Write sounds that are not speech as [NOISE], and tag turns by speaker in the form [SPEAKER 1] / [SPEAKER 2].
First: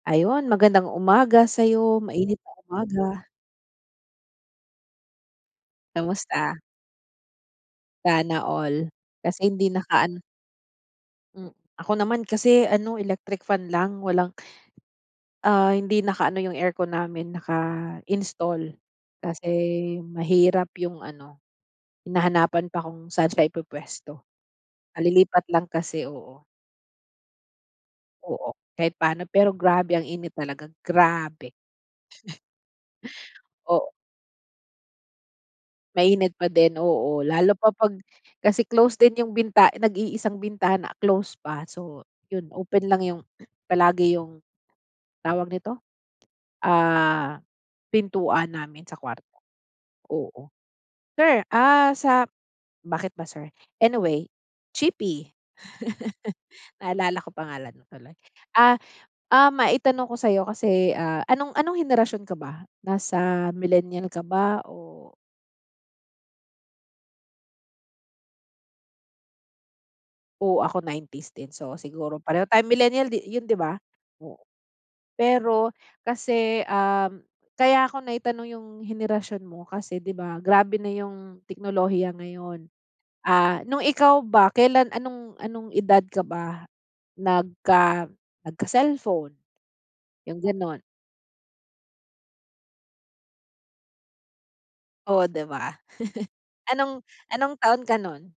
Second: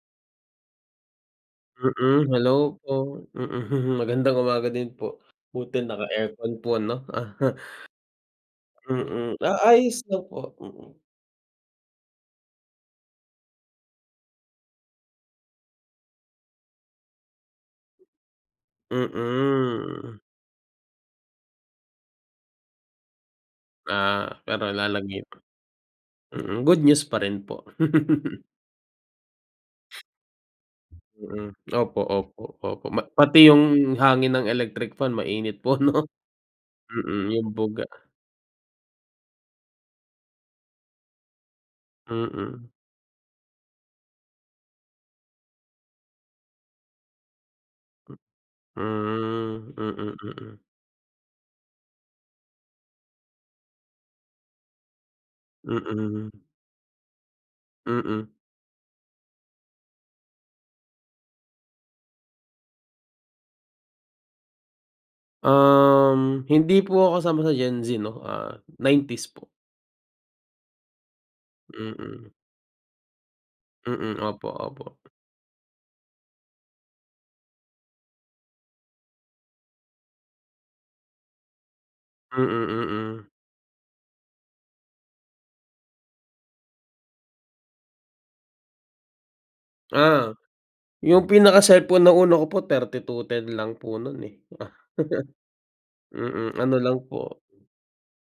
[SPEAKER 1] Ayun, magandang umaga sa'yo,
[SPEAKER 2] Mm,
[SPEAKER 1] mainit
[SPEAKER 2] hello
[SPEAKER 1] na
[SPEAKER 2] po,
[SPEAKER 1] umaga.
[SPEAKER 2] mm, magandang umaga din po, buti naka-aircon
[SPEAKER 1] Kamusta?
[SPEAKER 2] po ano, aha.
[SPEAKER 1] Sana all,
[SPEAKER 2] Mm,
[SPEAKER 1] kasi
[SPEAKER 2] ah,
[SPEAKER 1] hindi
[SPEAKER 2] ayos na
[SPEAKER 1] nakaan
[SPEAKER 2] po, mm.
[SPEAKER 1] Hmm, ako naman kasi ano electric fan lang walang ah, hindi nakaano yung aircon namin naka-install kasi
[SPEAKER 2] Mm.
[SPEAKER 1] mahirap yung ano, hinahanapan pa kung saan siya
[SPEAKER 2] Ah,
[SPEAKER 1] ipupuwesto,
[SPEAKER 2] pero lalagyan
[SPEAKER 1] kalilipat lang kasi, oo.
[SPEAKER 2] Mm, good news pa rin po. [LAUGHS]
[SPEAKER 1] Oo. kahit paano, pero grabe ang init talaga,
[SPEAKER 2] Mm,
[SPEAKER 1] grabe.
[SPEAKER 2] opo,
[SPEAKER 1] [CHUCKLES]
[SPEAKER 2] opo, opo ma pati yung
[SPEAKER 1] Oo.
[SPEAKER 2] hangin ng electric fan mainit po 'no.
[SPEAKER 1] Mainit pa din, oo,
[SPEAKER 2] Mm, yung
[SPEAKER 1] lalo pa
[SPEAKER 2] buga.
[SPEAKER 1] pag kasi close din yung binta nag-iisang bintana close pa so, yun
[SPEAKER 2] Mm.
[SPEAKER 1] open lang yung palagi yung tawag nito, ah, pintuan namin sa kwarto.
[SPEAKER 2] Hmm, mm,
[SPEAKER 1] Oo,
[SPEAKER 2] mm.
[SPEAKER 1] sir, ah, sa bakit ba sir, anyway, Chipi.
[SPEAKER 2] Mm.
[SPEAKER 1] [LAUGHS] Naalala ko pangalan mo tuloy,
[SPEAKER 2] Mm.
[SPEAKER 1] ah, ah, maitanong ko sa'yo kasi, ah, anong anong henerasyon ka ba nasa millennial ka ba o
[SPEAKER 2] Um, hindi po ako kasama sa Gen Z 'no, ah, 90s po.
[SPEAKER 1] Oo, ako 90s din so siguro
[SPEAKER 2] Mm.
[SPEAKER 1] pareho tayo millennial di yun di ba,
[SPEAKER 2] Mm,
[SPEAKER 1] oo.
[SPEAKER 2] opo, opo.
[SPEAKER 1] Pero kasi, um, kaya ako naitanong yung henerasyon mo kasi di ba, grabe na yung teknolohiya
[SPEAKER 2] Mm,
[SPEAKER 1] ngayon.
[SPEAKER 2] mm.
[SPEAKER 1] Ah, nung ikaw ba, kailan anong anong edad ka ba nagka nagka-cellphone?
[SPEAKER 2] Ah,
[SPEAKER 1] Yung ganun.
[SPEAKER 2] yung pinaka-cellphone na una ko po, 3210 lang po nun, eh. [LAUGHS]
[SPEAKER 1] Oh, di ba? [CHUCKLES]
[SPEAKER 2] Mm, ano
[SPEAKER 1] Anong
[SPEAKER 2] lang po.
[SPEAKER 1] anong taon ka nun?